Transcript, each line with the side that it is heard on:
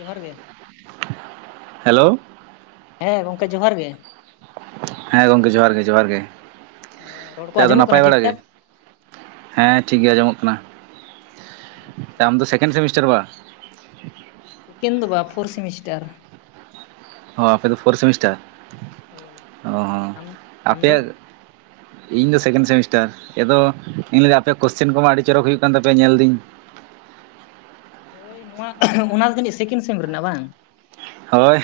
left: ᱡᱚᱦᱟᱨ ᱜᱮ ᱾
right: ᱦᱮᱞᱳ ᱾
left: ᱦᱮᱸ ᱜᱚᱝᱠᱮ ᱡᱚᱦᱟᱨ ᱜᱮ᱾
right: ᱦᱮᱸ ᱜᱚᱝᱠᱮ ᱡᱚᱦᱟᱨ ᱜᱮ ᱡᱚᱦᱟᱨ ᱜᱮ᱾
left: ᱦᱮᱸ ᱨᱚᱲ ᱠᱚ
right: ᱟᱫᱚ
left: ᱟᱸᱡᱚᱢᱚᱜ ᱠᱟᱱᱟ
right: ᱱᱟᱯᱟᱭ
left: ᱴᱷᱤᱠ
right: ᱵᱟᱲᱟ ᱜᱮ?
left: ᱴᱷᱟᱠ
right: ᱦᱮᱸ, ᱴᱷᱤᱠ ᱜᱮ ᱟᱸᱡᱚᱢᱚᱜ ᱠᱟᱱᱟ᱾
left: ᱟᱪᱪᱷᱟ
right: ᱟᱢ ᱫᱚ ᱥᱮᱠᱮᱱᱰ ᱥᱮᱢᱤᱥᱴᱟᱨ ᱵᱟ?
left: ᱥᱮᱠᱮᱱ ᱫᱚ ᱵᱟ ᱯᱷᱳᱨ ᱥᱮᱢᱤᱥᱴᱟᱨ᱿
right: ᱦᱚᱸ ᱟᱯᱮ ᱫᱚ ᱯᱷᱳᱨ ᱥᱮᱢᱤᱥᱴᱟᱨ,
left: ᱦᱳᱭ
right: ᱚ
left: ᱟᱢ ᱟᱢ ᱫᱚ
right: ᱟᱯᱮᱭᱟᱜ ᱤᱧ ᱫᱚ ᱥᱮᱠᱮᱱᱰ ᱥᱮᱢᱤᱥᱴᱟᱨ᱾ ᱟᱫᱚ ᱤᱧ ᱟᱯᱮᱭᱟᱜ ᱠᱳᱥᱪᱮᱱ ᱠᱚᱢᱟ ᱟᱹᱰᱤ ᱪᱚᱨᱚᱠ ᱦᱩᱭᱩᱜ ᱠᱟᱱ ᱛᱟᱯᱮᱭᱟ ᱧᱮᱞ ᱫᱟᱹᱧ?
left: ᱦᱳᱭ, ᱱᱚᱣᱟ ᱚᱱᱟ ᱡᱟᱹᱱᱤᱡ ᱥᱮᱠᱮᱱᱰ ᱥᱮᱢ ᱨᱮᱱᱟᱜ ᱵᱟᱝ?
right: ᱦᱳᱭ,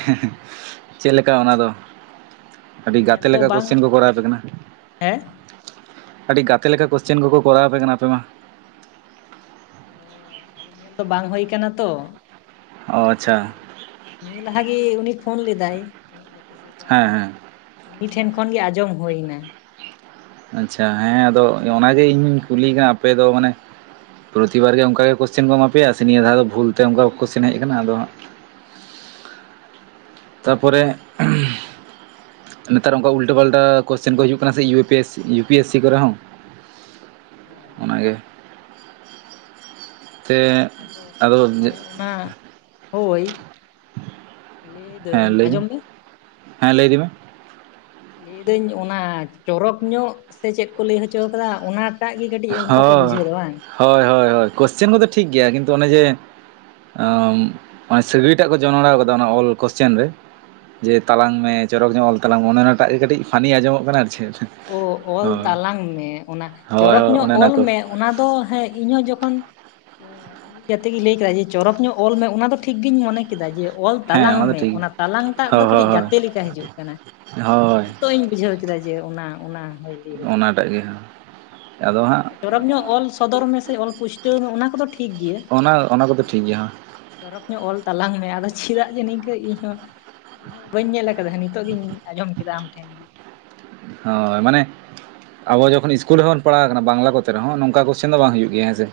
right: ᱪᱮᱫᱞᱮᱠᱟ ᱚᱱᱟ ᱫᱚ? ᱟᱹᱰᱤ
left: ᱧᱮᱞ
right: ᱜᱟᱛᱮ
left: ᱫᱚ
right: ᱞᱮᱠᱟ
left: ᱵᱟᱝ
right: ᱠᱚᱥᱪᱮᱱ ᱠᱚ ᱠᱚᱨᱟᱣ ᱟᱯᱮ ᱠᱟᱱᱟ᱾ ᱟᱹᱰᱤ ᱜᱟᱛᱮ ᱞᱮᱠᱟ ᱠᱚᱥᱪᱮᱱ ᱠᱚᱠᱚ ᱠᱚᱨᱟᱣ ᱟᱯᱮ ᱠᱟᱱᱟ ᱟᱯᱮ ᱢᱟ?
left: ᱚ ᱟᱫᱚ ᱧᱮᱞ ᱫᱚ ᱵᱟᱝ ᱦᱩᱭ ᱠᱟᱱᱟ ᱛᱚ,
right: ᱚ ᱟᱪᱪᱷᱟ
left: ᱟᱫᱚ ᱱᱤᱭᱟᱹ ᱞᱟᱦᱟᱮ ᱩᱱᱤ ᱯᱷᱳᱱ ᱞᱮᱫᱟᱭ ᱤᱧᱤᱡ ᱜᱟᱛᱮ ᱥᱮ ᱚᱠᱚᱭ
right: ᱦᱮᱸ
left: ᱟᱫᱚ
right: ᱦᱮᱸ
left: ᱩᱱᱤ ᱴᱷᱮᱱ ᱠᱷᱚᱱ ᱜᱮ ᱟᱸᱡᱚᱢ ᱦᱩᱭ ᱮᱱᱟ᱾
right: ᱟᱪᱪᱷᱟ ᱦᱮᱸ, ᱟᱫᱚ ᱚᱱᱟ ᱜᱮ ᱤᱧᱤᱧ ᱠᱩᱞᱤᱭᱮ ᱠᱟᱱᱟ ᱟᱯᱮᱚ ᱢᱟᱱᱮ ᱯᱨᱚᱛᱤᱵᱟᱨ ᱜᱮ ᱚᱱᱠᱟᱜᱮ ᱠᱚᱥᱪᱮᱱ ᱠᱚ ᱮᱢᱟᱯᱮᱭᱟ ᱥᱮ ᱱᱤᱭᱟᱹ ᱫᱷᱟ ᱫᱚ ᱵᱷᱩᱞ ᱛᱮ ᱚᱱᱠᱟ ᱠᱚᱥᱪᱮᱱ ᱦᱮᱡ ᱟᱠᱟᱱᱟ? ᱟᱫᱚ ᱛᱟᱯᱚᱨᱮ ᱱᱮᱛᱟᱨ ᱚᱱᱠᱟ ᱩᱞᱴᱟᱹ ᱯᱟᱞᱴᱟ ᱠᱚᱥᱪᱮᱱ ᱠᱚ ᱦᱤᱡᱩᱜ ᱠᱟᱱᱟ ᱥᱮ U P S U P S C ᱠᱚᱨᱮ ᱦᱚᱸ᱾
left: ᱚ
right: ᱚᱱᱟ ᱜᱮ ᱾
left: ᱟᱫᱚ ᱢᱟᱱᱮ ᱚᱱᱟ ᱦᱳᱭ᱾ ᱞᱟᱹᱭᱫᱟᱹᱧ
right: ᱦᱮᱸ ᱞᱟᱹᱭ
left: ᱟᱸᱡᱚᱢ ᱢᱮ
right: ᱦᱮᱸ ᱞᱟᱹᱭᱤ ᱤᱫᱤᱢᱮ ᱢᱮ
left: ᱞᱟᱹᱭᱫᱟᱹᱧ ᱚᱱᱟ ᱪᱚᱨᱚᱠ ᱧᱚᱜ ᱥᱮ ᱪᱮᱫ ᱠᱚ ᱞᱟᱹᱭ ᱦᱚᱪᱚ ᱟᱠᱟᱫᱟ᱾ ᱚᱱᱟ ᱮᱴᱟᱜ ᱜᱮ ᱠᱟᱹᱴᱤᱡ ᱚᱱᱠᱟ ᱯᱮ
right: ᱦᱳᱭ
left: ᱵᱩᱡᱷᱟᱹᱣ ᱫᱚ ᱵᱟᱝ?
right: ᱦᱳᱭ ᱦᱳᱭ ᱦᱳᱭ, ᱠᱚᱥᱪᱮᱱ ᱠᱚᱫᱚ ᱴᱷᱤᱠ ᱜᱮᱭᱟ ᱠᱤᱱᱛᱩ ᱚᱱᱮ ᱡᱮ ᱥᱟᱹᱜᱟᱹᱭ ᱴᱟᱜ ᱠᱚ ᱡᱚᱱᱲᱟᱣ ᱠᱟᱫᱟ, ᱚᱱᱟ ᱚᱞ ᱠᱚᱥᱪᱮᱱ ᱨᱮ ᱡᱮ ᱛᱞᱟᱝ ᱢᱮ ᱪᱚᱨᱚᱠ ᱧᱚᱜ ᱚᱞ ᱛᱟᱞᱟᱝ ᱢᱮ, ᱚᱱᱮ ᱚᱱᱟᱴᱟᱜ ᱜᱮ ᱠᱟᱹᱴᱤᱡ ᱯᱷᱟᱱᱤ ᱟᱸᱡᱚᱜ ᱠᱟᱱᱟ ᱟᱨ ᱪᱮᱫ?
left: ᱚ ᱚᱞ
right: ᱦᱳᱭ
left: ᱛᱟᱞᱟᱝ ᱢᱮ ᱚᱱᱟ
right: ᱦᱳᱭ
left: ᱪᱚᱨᱚᱠ
right: ᱦᱳᱭ
left: ᱧᱚᱜ
right: ᱚᱱᱮ ᱚᱱᱟ
left: ᱚᱞ
right: ᱠᱚ
left: ᱢᱮ ᱚᱱᱟ ᱫᱚ ᱦᱮᱸ ᱤᱧᱦᱚᱸ ᱡᱚᱠᱷᱚᱱ ᱡᱨᱛᱮᱜ ᱜᱮ ᱞᱟᱹᱭ ᱠᱮᱫᱟ ᱡᱮ ᱪᱚᱨᱚᱠ ᱧᱚᱜ ᱚᱞ ᱢᱮ ᱚᱱᱟ ᱫᱚ ᱴᱷᱤᱠ ᱜᱤᱧ ᱢᱚᱱᱮ ᱠᱮᱫ ᱠᱮᱫᱟ ᱡᱮ ᱚᱞ
right: ᱦᱮᱸ
left: ᱛᱟᱞᱟᱝ
right: ᱫᱚ
left: ᱢᱮ,
right: ᱴᱷᱤᱠ
left: ᱚᱱᱟ ᱛᱞᱟᱝ ᱴᱟᱜ ᱫᱚ
right: ᱦᱳᱭ ᱦᱳᱭ
left: ᱠᱟᱹᱴᱤᱡ ᱜᱟᱛᱮ ᱞᱮᱠᱟ ᱦᱤᱡᱩᱜ ᱠᱟᱱᱟ᱾
right: ᱦᱳᱭ
left: ᱚ
right: ᱦᱳᱭ
left: ᱱᱤᱛᱚᱜ ᱤᱧ ᱵᱩᱡᱷᱟᱹᱣ ᱠᱮᱫᱟ ᱡᱮ ᱚᱱᱟ᱾ ᱚᱱᱟ ᱦᱩᱭ᱾
right: ᱚᱱᱟᱴᱟᱜ ᱜᱮ, ᱟᱫᱚ
left: ᱢᱟᱱᱮ
right: ᱦᱟᱸᱜ -
left: ᱪᱚᱨᱚᱠ ᱧᱚᱜ ᱚᱞ ᱥᱚᱫᱚᱨ ᱢᱮᱥᱮ ᱚᱞ ᱯᱩᱥᱴᱟᱹᱣ ᱢᱮ ᱚᱱᱟ ᱠᱚᱫᱚ ᱴᱷᱤᱠ ᱜᱮᱭᱟ᱾
right: ᱚᱱᱟ ᱚᱱᱟ ᱠᱚᱫᱚ ᱴᱷᱤᱠ ᱜᱮᱭᱟ
left: ᱪᱚᱨᱚᱠ ᱧᱚᱜ ᱚᱞ ᱛᱟᱞᱟᱝ ᱢᱮ, ᱟᱫᱚ ᱪᱮᱫᱟᱜ ᱡᱮ ᱱᱤᱝᱠᱟᱹ ᱤᱧᱦᱚᱸ? ᱤᱧ ᱫᱚ ᱵᱟᱹᱧ ᱧᱮᱞ ᱟᱠᱟᱫᱟ᱾ ᱱᱤᱛᱚᱜ ᱜᱤᱧ ᱟᱸᱡᱚᱢ ᱠᱮᱫᱟ ᱟᱢ ᱴᱷᱮᱱ ᱜᱮ
right: ᱦᱳᱭ ᱢᱟᱱᱮ ᱟᱵᱚ ᱡᱚᱠᱷᱚᱱ ᱤᱥᱩᱞ ᱨᱮᱵᱚᱱ ᱯᱟᱲᱟᱣ ᱵᱟᱝᱞᱟ ᱠᱚᱛᱮ ᱨᱮᱦᱚᱸ, ᱱᱚᱝᱠᱟ ᱠᱚᱥᱪᱮᱱ ᱫᱚ ᱵᱟᱝ ᱦᱩᱭᱩᱜ ᱜᱮᱭᱟ ᱦᱮᱸ ᱥᱮ᱾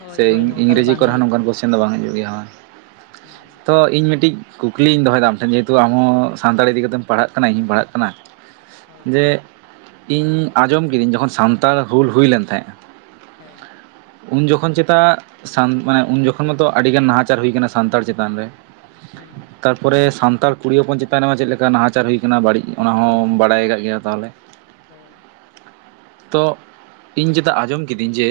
left: ᱦᱳᱭ
right: ᱥᱮ
left: ᱦᱳᱭ ᱱᱚᱝᱠᱟ ᱫᱚ
right: ᱤᱝᱨᱮᱡᱤ
left: ᱵᱟᱝ
right: ᱠᱚᱨᱮ ᱦᱚᱸ
left: ᱦᱤᱡᱩᱜ
right: ᱱᱚᱝᱠᱟᱱ
left: ᱜᱮᱭᱟ
right: ᱠᱚᱥᱪᱮᱱ ᱫᱚ ᱵᱟᱝ ᱦᱤᱡᱩᱜ ᱜᱮᱭᱟ ᱦᱳᱭ,
left: ᱦᱩᱸ
right: ᱛᱚ ᱤᱧ ᱢᱤᱫᱴᱤᱡ ᱠᱩᱠᱞᱤᱧ ᱫᱚᱦᱚᱭᱮᱫᱟ ᱟᱢ ᱴᱷᱮᱱ ᱡᱮᱦᱮᱛᱩ ᱟᱢᱦᱚᱸ ᱥᱟᱱᱛᱟᱲ ᱤᱫᱤ ᱠᱟᱛᱮᱢ ᱯᱟᱲᱦᱟᱜ ᱠᱟᱱᱟ, ᱤᱧᱤᱦᱚᱧ ᱯᱟᱲᱦᱟᱜ ᱠᱟᱱᱟ᱾
left: ᱦᱳᱭ
right: ᱡᱮ ᱤᱧ ᱟᱸᱡᱚᱢ ᱠᱤᱫᱟᱹᱧ ᱡᱚᱠᱷᱚᱱ ᱥᱟᱱᱛᱟᱲ ᱦᱩᱞ ᱦᱩᱭ ᱞᱮᱱ ᱛᱟᱦᱮᱸᱼᱟ?
left: ᱦᱮᱸ
right: ᱩᱱ ᱡᱚᱠᱷᱚᱱ ᱪᱮᱛᱟᱱ ᱢᱟᱱᱮ ᱩᱱ ᱡᱚᱠᱷᱚᱱ ᱢᱚᱛᱚ ᱟᱹᱰᱤᱜᱟᱱ ᱱᱟᱦᱟᱪᱟᱨ ᱦᱩᱭ ᱠᱟᱱᱟ ᱥᱟᱱᱛᱟᱲ ᱪᱮᱛᱟᱱ ᱨᱮ
left: ᱦᱩᱸ᱾
right: ᱛᱟᱨᱯᱚᱨᱮ ᱥᱟᱱᱛᱟᱲ ᱠᱩᱲᱤ ᱦᱚᱯᱚᱱ ᱪᱮᱛᱟᱱ ᱨᱮᱢᱟ ᱪᱮᱫ ᱞᱮᱠᱟ ᱱᱟᱦᱟᱪᱟᱨ ᱦᱩᱭᱟᱱᱟ ᱵᱟᱹᱲᱤᱡ ᱚᱱᱟ ᱦᱚᱸᱚᱸ ᱵᱟᱰᱟᱭ ᱜᱟ ᱜᱮᱭᱟ ᱛᱟᱦᱚᱞᱮ
left: ᱦᱳᱭ᱾
right: ᱛᱚᱜ ᱤᱧ ᱪᱮᱫᱟᱜ ᱟᱸᱡᱚᱢ ᱠᱤᱫᱟᱹᱧ ᱡᱮ,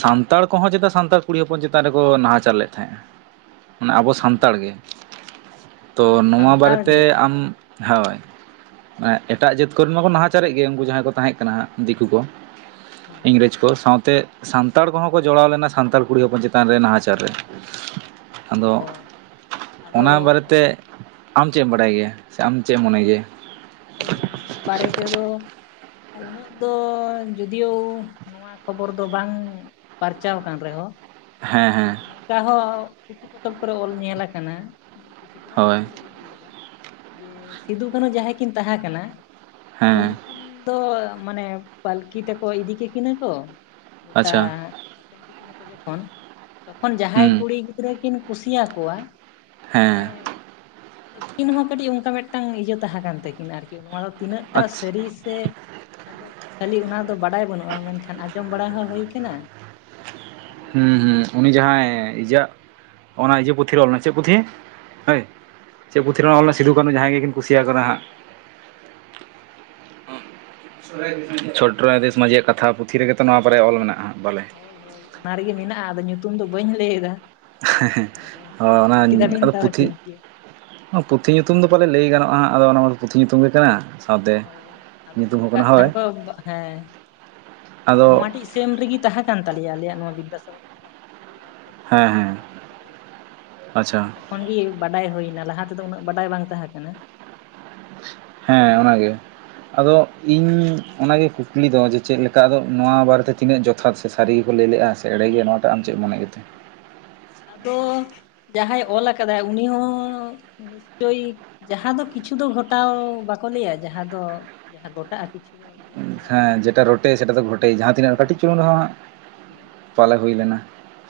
right: ᱥᱟᱱᱛᱟᱲ ᱠᱚᱦᱚᱸ ᱪᱮᱛᱟ ᱥᱟᱱᱛᱟᱲ ᱠᱩᱲᱤ ᱦᱚᱯᱚᱱ ᱪᱮᱛᱟᱱ ᱨᱮᱠᱚ ᱱᱟᱦᱟᱸᱪᱟᱨ ᱞᱮᱫ ᱛᱟᱦᱮᱸᱜᱼᱟ, ᱚᱱᱟ ᱟᱵᱚ ᱦᱟᱱᱛᱟᱲ ᱜᱮ, ᱛᱚ ᱱᱚᱣᱟ
left: ᱥᱟᱱᱛᱟᱲ
right: ᱵᱟᱨᱮᱛᱮ
left: ᱜᱮ
right: ᱟᱢ, ᱦᱳᱭ᱾ ᱮᱸ ᱮᱴᱟᱜ ᱡᱟᱹᱛ ᱠᱚᱨᱤᱱ ᱢᱟᱠᱚ ᱱᱟᱦᱟᱪᱟᱨ ᱮᱜ ᱜᱮ ᱩᱸᱠᱩ ᱡᱟᱦᱟᱸᱭ ᱠᱚ ᱛᱟᱦᱮᱸᱜ ᱠᱟᱱᱟ ᱦᱟᱸᱜ ᱫᱤᱠᱩ ᱠᱚ,
left: ᱦᱩᱸ
right: ᱮᱸᱜᱽᱨᱮᱡᱽ ᱛᱚ ᱥᱟᱶᱛᱮᱜ ᱥᱟᱱᱛᱟᱲ ᱠᱚᱦᱚᱸ ᱠᱚ ᱡᱚᱲᱟᱣ ᱞᱮᱱᱟ ᱥᱟᱱᱛᱟᱲ ᱠᱩᱲᱤ ᱦᱚᱯᱚᱱ ᱪᱮᱛᱟᱱ ᱨᱮ ᱱᱟᱦᱟᱸᱪᱟᱨ ᱨᱮ᱾ ᱟᱫᱚᱜ
left: ᱚ ᱟᱫᱚ
right: ᱚᱱᱟ
left: ᱩᱱ
right: ᱵᱟᱨᱮᱛᱮᱜ ᱟᱢ ᱪᱮᱜ ᱮᱢ ᱵᱟᱰᱟᱭ ᱜᱮᱭᱟ, ᱥᱮ ᱟᱢ ᱪᱮᱜ ᱮᱢ ᱢᱚᱱᱮ ᱜᱮᱭᱟ?
left: ᱦᱳᱭ ᱱᱚᱣᱟ ᱵᱟᱨᱮ ᱛᱮᱫᱚ, ᱩᱱᱟᱹᱜ ᱫᱚ ᱡᱩᱫᱤᱭᱳ ᱱᱚ ᱱᱚᱣᱟ ᱠᱷᱚᱵᱚᱨ ᱫᱚ ᱵᱟᱝ ᱯᱟᱨᱪᱟᱣ ᱟᱠᱟᱱ ᱨᱮᱦᱚ᱾
right: ᱦᱮᱸ
left: ᱢᱟᱱᱮ
right: ᱦᱮᱸ
left: ᱱᱚᱝᱠᱟ ᱦᱚ ᱯᱩᱛᱷᱤ ᱯᱚᱛᱚᱵ ᱠᱚᱨᱮ ᱚᱞ ᱧᱮᱞ ᱟᱠᱟᱱᱟ, - ᱩᱸ ᱯᱩᱛᱷᱤ ᱠᱚᱨᱮ ᱧᱟᱜ
right: ᱦᱳᱭ
left: ᱧᱩᱛᱩᱢ ᱫᱚ ᱵᱟᱹᱧ ᱞᱟᱹᱭ ᱮᱫᱟ, ᱡᱮ ᱥᱤᱫᱷᱩᱼ ᱠᱟᱹᱱᱦᱩ ᱡᱟᱦᱟᱸᱭ ᱠᱤᱱ ᱛᱟᱦᱮᱸ ᱠᱟᱱᱟ,
right: ᱦᱮᱸ
left: ᱩᱱᱠᱤᱱ ᱫᱚᱻ ᱢᱟᱱᱮ ᱯᱟᱹᱞᱠᱤ ᱛᱮᱠᱚ ᱤᱫᱤ ᱠᱮᱜ ᱠᱤᱱᱟᱹ ᱠᱚ? ᱜᱚᱴᱟ
right: ᱟᱪᱪᱷᱟ
left: ᱟᱥᱮᱱ ᱠᱮᱫ ᱠᱤᱱᱟ ᱠᱚ ᱡᱚᱠᱷᱚᱱ, ᱛᱚᱠᱷᱚᱱ
right: ᱦᱩᱸ
left: ᱡᱟᱦᱟᱸᱭ ᱠᱩᱲᱤ ᱜᱤᱫᱽᱨᱟᱹ ᱠᱤᱱ ᱠᱩᱥᱤ ᱭᱟᱠᱚᱣᱟ, ᱢᱟᱱᱮ
right: ᱦᱮᱸ
left: ᱟᱹᱠᱤᱱ ᱦᱚᱸ ᱠᱟᱹᱴᱤᱡ ᱚᱸᱠᱟ ᱢᱮᱫᱴᱟᱝ ᱤᱭᱟᱹ ᱛᱟᱦᱮᱸ ᱠᱟᱱ ᱛᱟᱹᱠᱤᱱᱟ ᱟᱨᱠᱤ, ᱱᱚᱣᱟ ᱫᱚ ᱛᱤᱱᱟᱹᱜ ᱴᱟᱜ
right: ᱟᱪᱪᱷᱟ
left: ᱥᱟᱹᱨᱤ ᱥᱮ ᱟᱫᱚ ᱠᱷᱟᱹᱞᱤ ᱚᱱᱟ ᱫᱚ ᱵᱟᱰᱟᱭ ᱵᱟᱹᱱᱩᱜ-ᱟ, ᱢᱮᱱᱠᱷᱟᱱ ᱟᱸᱡᱚᱢ ᱵᱟᱲᱟ ᱦᱚᱸ ᱦᱩᱭ ᱠᱟᱱᱟ᱾ ᱟᱫᱚ
right: ᱦᱩᱸ ᱦᱩᱸ, ᱩᱱᱤ
left: ᱱᱚᱣᱟ ᱫᱚ
right: ᱡᱟᱦᱟᱸᱭ ᱤᱡᱟᱜ ᱚᱱᱟ ᱤᱡᱟᱹ ᱯᱩᱛᱷᱤ ᱨᱮ ᱚᱞ ᱢᱮ, ᱪᱮᱜ ᱯᱩᱛᱷᱤ? ᱦᱟᱹᱭ! ᱪᱮᱫ ᱯᱩᱛᱷᱤ ᱨᱮ ᱱᱚᱣᱟ ᱚᱞ ᱞᱮᱱᱟ, ᱥᱤᱫᱷᱩᱼᱠᱟᱹᱱᱦᱩ ᱡᱟᱦᱟᱸᱭ ᱜᱮ ᱠᱤᱱ ᱠᱩᱥᱤᱭᱟᱠᱚ ᱱᱷᱟᱸᱜ? ᱪᱷᱳᱴᱨᱟᱭ ᱫᱮᱥ ᱢᱟᱺᱡᱷᱤ ᱭᱟᱜ ᱠᱟᱛᱷᱟ ᱯᱩᱛᱷᱤ ᱨᱮᱜᱮ ᱛᱚ ᱱᱚᱣᱟ ᱵᱟᱨᱭᱟ ᱚᱞ ᱢᱮᱱᱟᱜ-ᱟ ᱵᱟᱞᱮ?
left: ᱦᱳᱭ ᱦᱳᱭ ᱚᱱᱟ ᱨᱮᱜᱮ ᱢᱮᱱᱟᱜ-ᱟ, ᱟᱫᱚ ᱧᱩᱛᱩᱢ ᱫᱚ ᱵᱟᱹᱧ ᱞᱟᱹᱭ ᱮᱫᱟ᱾
right: ᱦᱮᱸ ᱦᱮᱸ,
left: ᱟᱫᱚ
right: ᱦᱚ ᱚᱱᱟᱧ ᱟᱫᱚ
left: ᱛᱟᱣ
right: ᱯᱩᱛᱷᱤᱜ
left: ᱴᱷᱤᱠ ᱜᱮᱭᱟ
right: ᱦᱚᱸ ᱯᱩᱛᱷᱤ
left: ᱦᱮᱸ
right: ᱧᱩᱛᱩᱢ ᱫᱚ ᱯᱟᱞᱮᱫ ᱞᱟᱹᱭ ᱜᱟᱱᱚᱜ-ᱟ ᱦᱟᱸᱜ ᱟᱫᱚ ᱚᱱᱟᱢᱟᱨ ᱯᱩᱛᱷᱤ ᱧᱩᱛᱩᱢ ᱜᱮ ᱠᱟᱱᱟ? ᱥᱟᱶᱛᱮ
left: ᱦᱳᱭ ᱟᱫᱚ
right: ᱧᱩᱛᱩᱢ
left: ᱚᱞ
right: ᱦᱚᱸ ᱠᱟᱱᱟ
left: ᱟᱠᱟᱫ
right: ᱦᱳᱭ
left: ᱠᱷᱟᱱ ᱠᱚ ᱮᱠ ᱵᱟ, ᱦᱮᱸ ᱟᱫᱚ ᱱᱚᱣᱟ ᱴᱤᱥ ᱥᱮᱢ ᱨᱮᱜᱤ ᱛᱟᱦᱮᱸ ᱠᱟᱱ ᱛᱟᱞᱮᱭᱟ ᱟᱞᱮᱭᱟᱜ ᱱᱚᱣᱟ ᱵᱤᱫᱟᱥᱟᱜᱚᱨ [unintelligible] ᱯᱳᱨ ᱛᱷᱮᱢ
right: ᱦᱮᱸ
left: ᱨᱮᱜᱤ
right: ᱦᱮᱸ
left: ᱛᱟᱦᱮᱸ ᱠᱟᱱ ᱛᱟᱞᱮᱭᱟ ᱚᱱᱟᱜᱮ,
right: ᱟᱪᱪᱷᱟ
left: ᱟᱫᱚ ᱛᱚᱠᱷ- ᱠᱷᱚᱱ ᱜᱤ ᱵᱟᱰᱟᱭ ᱦᱩᱭ ᱮᱱᱟ, ᱞᱟᱦᱟ ᱛᱮᱫᱚ ᱩᱱᱟᱹᱜ ᱵᱟᱰᱟᱭ ᱵᱟᱝ ᱛᱟᱦᱮᱸ ᱠᱟᱱᱟ᱾
right: ᱦᱮᱸ ᱚᱱᱟᱜᱮ᱾ ᱟᱫᱚ ᱤᱧ ᱚᱱᱟᱜᱮ ᱠᱩᱠᱞᱤ ᱫᱚ ᱡᱮ ᱪᱮᱫ ᱞᱮᱠᱟ ᱟᱫᱚ ᱱᱚᱣᱟ ᱵᱟᱨᱮᱛᱮ ᱛᱤᱱᱟᱹᱜ ᱡᱚᱯ- ᱛᱷᱟᱛ ᱥᱮ ᱥᱟᱹᱨᱤ ᱜᱮᱠᱚ ᱞᱟᱹᱭ ᱞᱮᱜ-ᱟ, ᱥᱮ ᱮᱲᱮ ᱜᱮ, ᱱᱚᱣᱟ ᱴᱟᱜ ᱟᱢ ᱪᱮᱜ ᱮᱢ ᱢᱚᱱᱮᱭᱮᱜ ᱜᱮ ᱛᱟᱦᱮᱸ?
left: ᱟᱫᱚ ᱡᱟᱦᱟᱸᱭ ᱚᱞ ᱟᱠᱟᱫᱟᱭ, ᱩᱱᱤ ᱦᱚᱸ ᱱᱤᱥᱪᱚᱭ ᱡᱟᱦᱟ ᱫᱚ ᱠᱤᱪᱷᱩ ᱫᱚ ᱜᱷᱚᱴᱟᱣ ᱵᱟᱠᱚ ᱞᱟᱹᱭᱼᱟ, ᱡᱟᱦᱟ ᱫᱚ ᱡᱟᱦᱟ ᱜᱷᱚᱴᱟᱜ-ᱟ ᱠᱤᱪᱷᱩ? ᱫᱚ ᱤᱭᱟᱹᱜ ᱜᱮᱭᱟ ᱵᱟᱝ
right: ᱩᱸᱻᱦᱮᱸ ᱡᱮ ᱴᱟ ᱨᱚᱴᱮ, ᱥᱮ ᱴᱟ ᱛᱚ ᱜᱷᱚᱴᱮ, ᱡᱟᱦᱟᱸ ᱛᱤᱱᱟᱹᱜ,
left: ᱦᱳᱭ
right: ᱠᱟᱹᱴᱤᱡ ᱪᱩᱞᱩᱝ
left: ᱦᱳᱭ
right: ᱨᱮ ᱦᱚᱸ ᱪᱟᱣᱞᱮ ᱩᱭ ᱞᱮᱱᱟ᱾